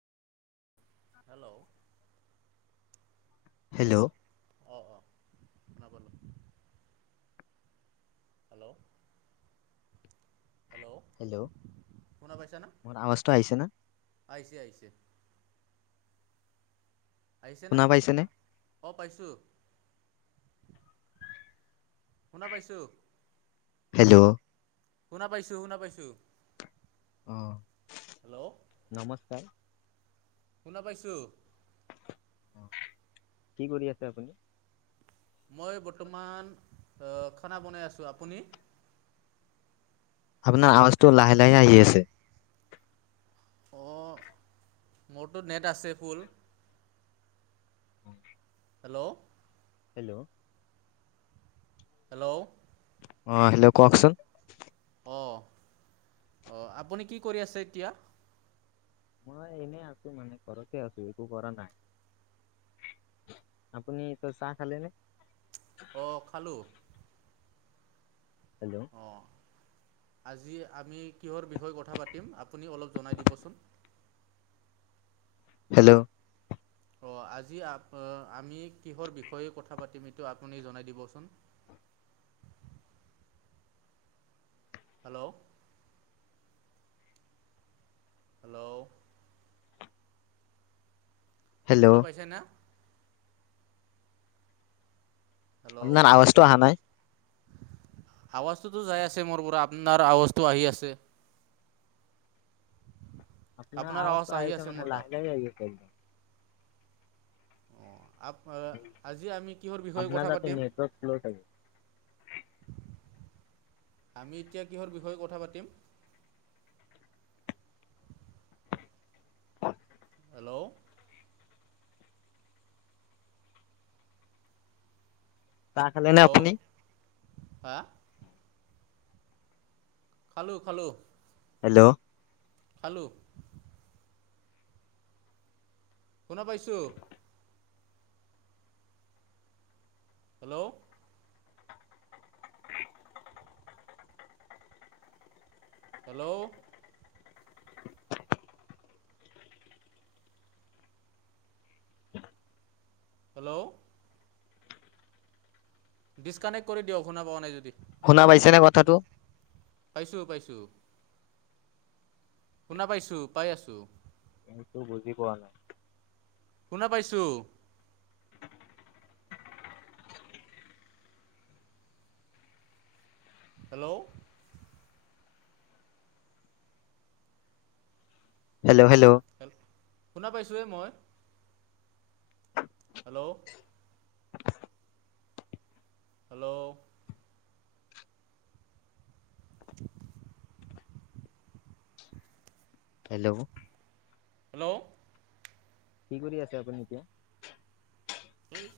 Hello hello অ', অ', শুনা পালোঁ। হেল্ল'? হেল্ল' শুনা পাইছানা মোৰ আৱাজটো আহিছে না? আহিছে আহিছে। আহিছে না? শুনা পাইছেনে অ', পাইছোঁ শুনা পাইছোঁ। হেল্ল' শুনা পাইছোঁ শুনা পাইছোঁ অ হেল্ল' নমস্কাৰ শুনা পাইছোঁ কি কৰি আছে আপুনি? মই বৰ্তমান আ খানা বনাই আছোঁ, আপুনি? আপোনাৰ আৱাজটো লাহে লাহে আহি আছে অঁ মোৰতো নেট আছে ফুল হেল্ল' হেল্ল' হেল্ল' অ হেল্ল কওকচোন অ অ আপুনি কি কৰি আছে এতিয়া? মই এনেই আছো মানে ঘৰতে আছো একো কৰা নাই আপুনি চাহ খালে নে? অ খালোঁ হেল্ল' অঁ আজি আমি কিহৰ বিষয়ে কথা পাতিম আপুনি অলপ জনাই দিবচোন হেল্ল' অ আজি আ আমি কিহৰ বিষয়ে কথা পাতিম এইটো আপুনি জনাই দিবচোন হেল্ল' হেল্ল' হেল্ল' শুনা পাইছে না? হেল্ল' আপোনাৰ আৱাজটো অহা নাই আৱাজটোতো যাই আছে মোৰ পোৰা আপনাৰ আৱাজটো আহি আছে আপোনাৰ আৱাজ আৱাজটো আহি আহিছে আছে মোৰ মানে তাত। লাহে লাহে আহি আছে আ আজি আমি কিহৰ বিষয়ে আপোনাৰ কথা তাতে পাতিম? নেটৱৰ্ক শ্ল' থাকে আমি এতিয়া কিহৰ বিষয়ে কথা পাতিম [unintelligible] হেল্ল' চাহ খালে নে হেল্ল' আপুনি হা খালোঁ খালোঁ হেল্ল' খালোঁ শুনা পাইছোঁ। Hello hello. হেল্ল ডিছকানেক্ট কৰি দিয়ক শুনা পোৱা নাই যদি। শুনা পাইছা নে কথাটো। পাইছোঁ পাইছোঁ। শুনা পাইছোঁ পাই আছোঁ। কিন্তু বুজি পোৱা নাই শুনা পাইছোঁ। হেল্ল'। Hello hello. হেল্ল শুনা পাইছোঁৱে মই হেল্ল'। হেল্ল'। [inaudible] হেল্ল'। হেল্ল'। কি কৰি আছে আপুনি এতিয়া। হেই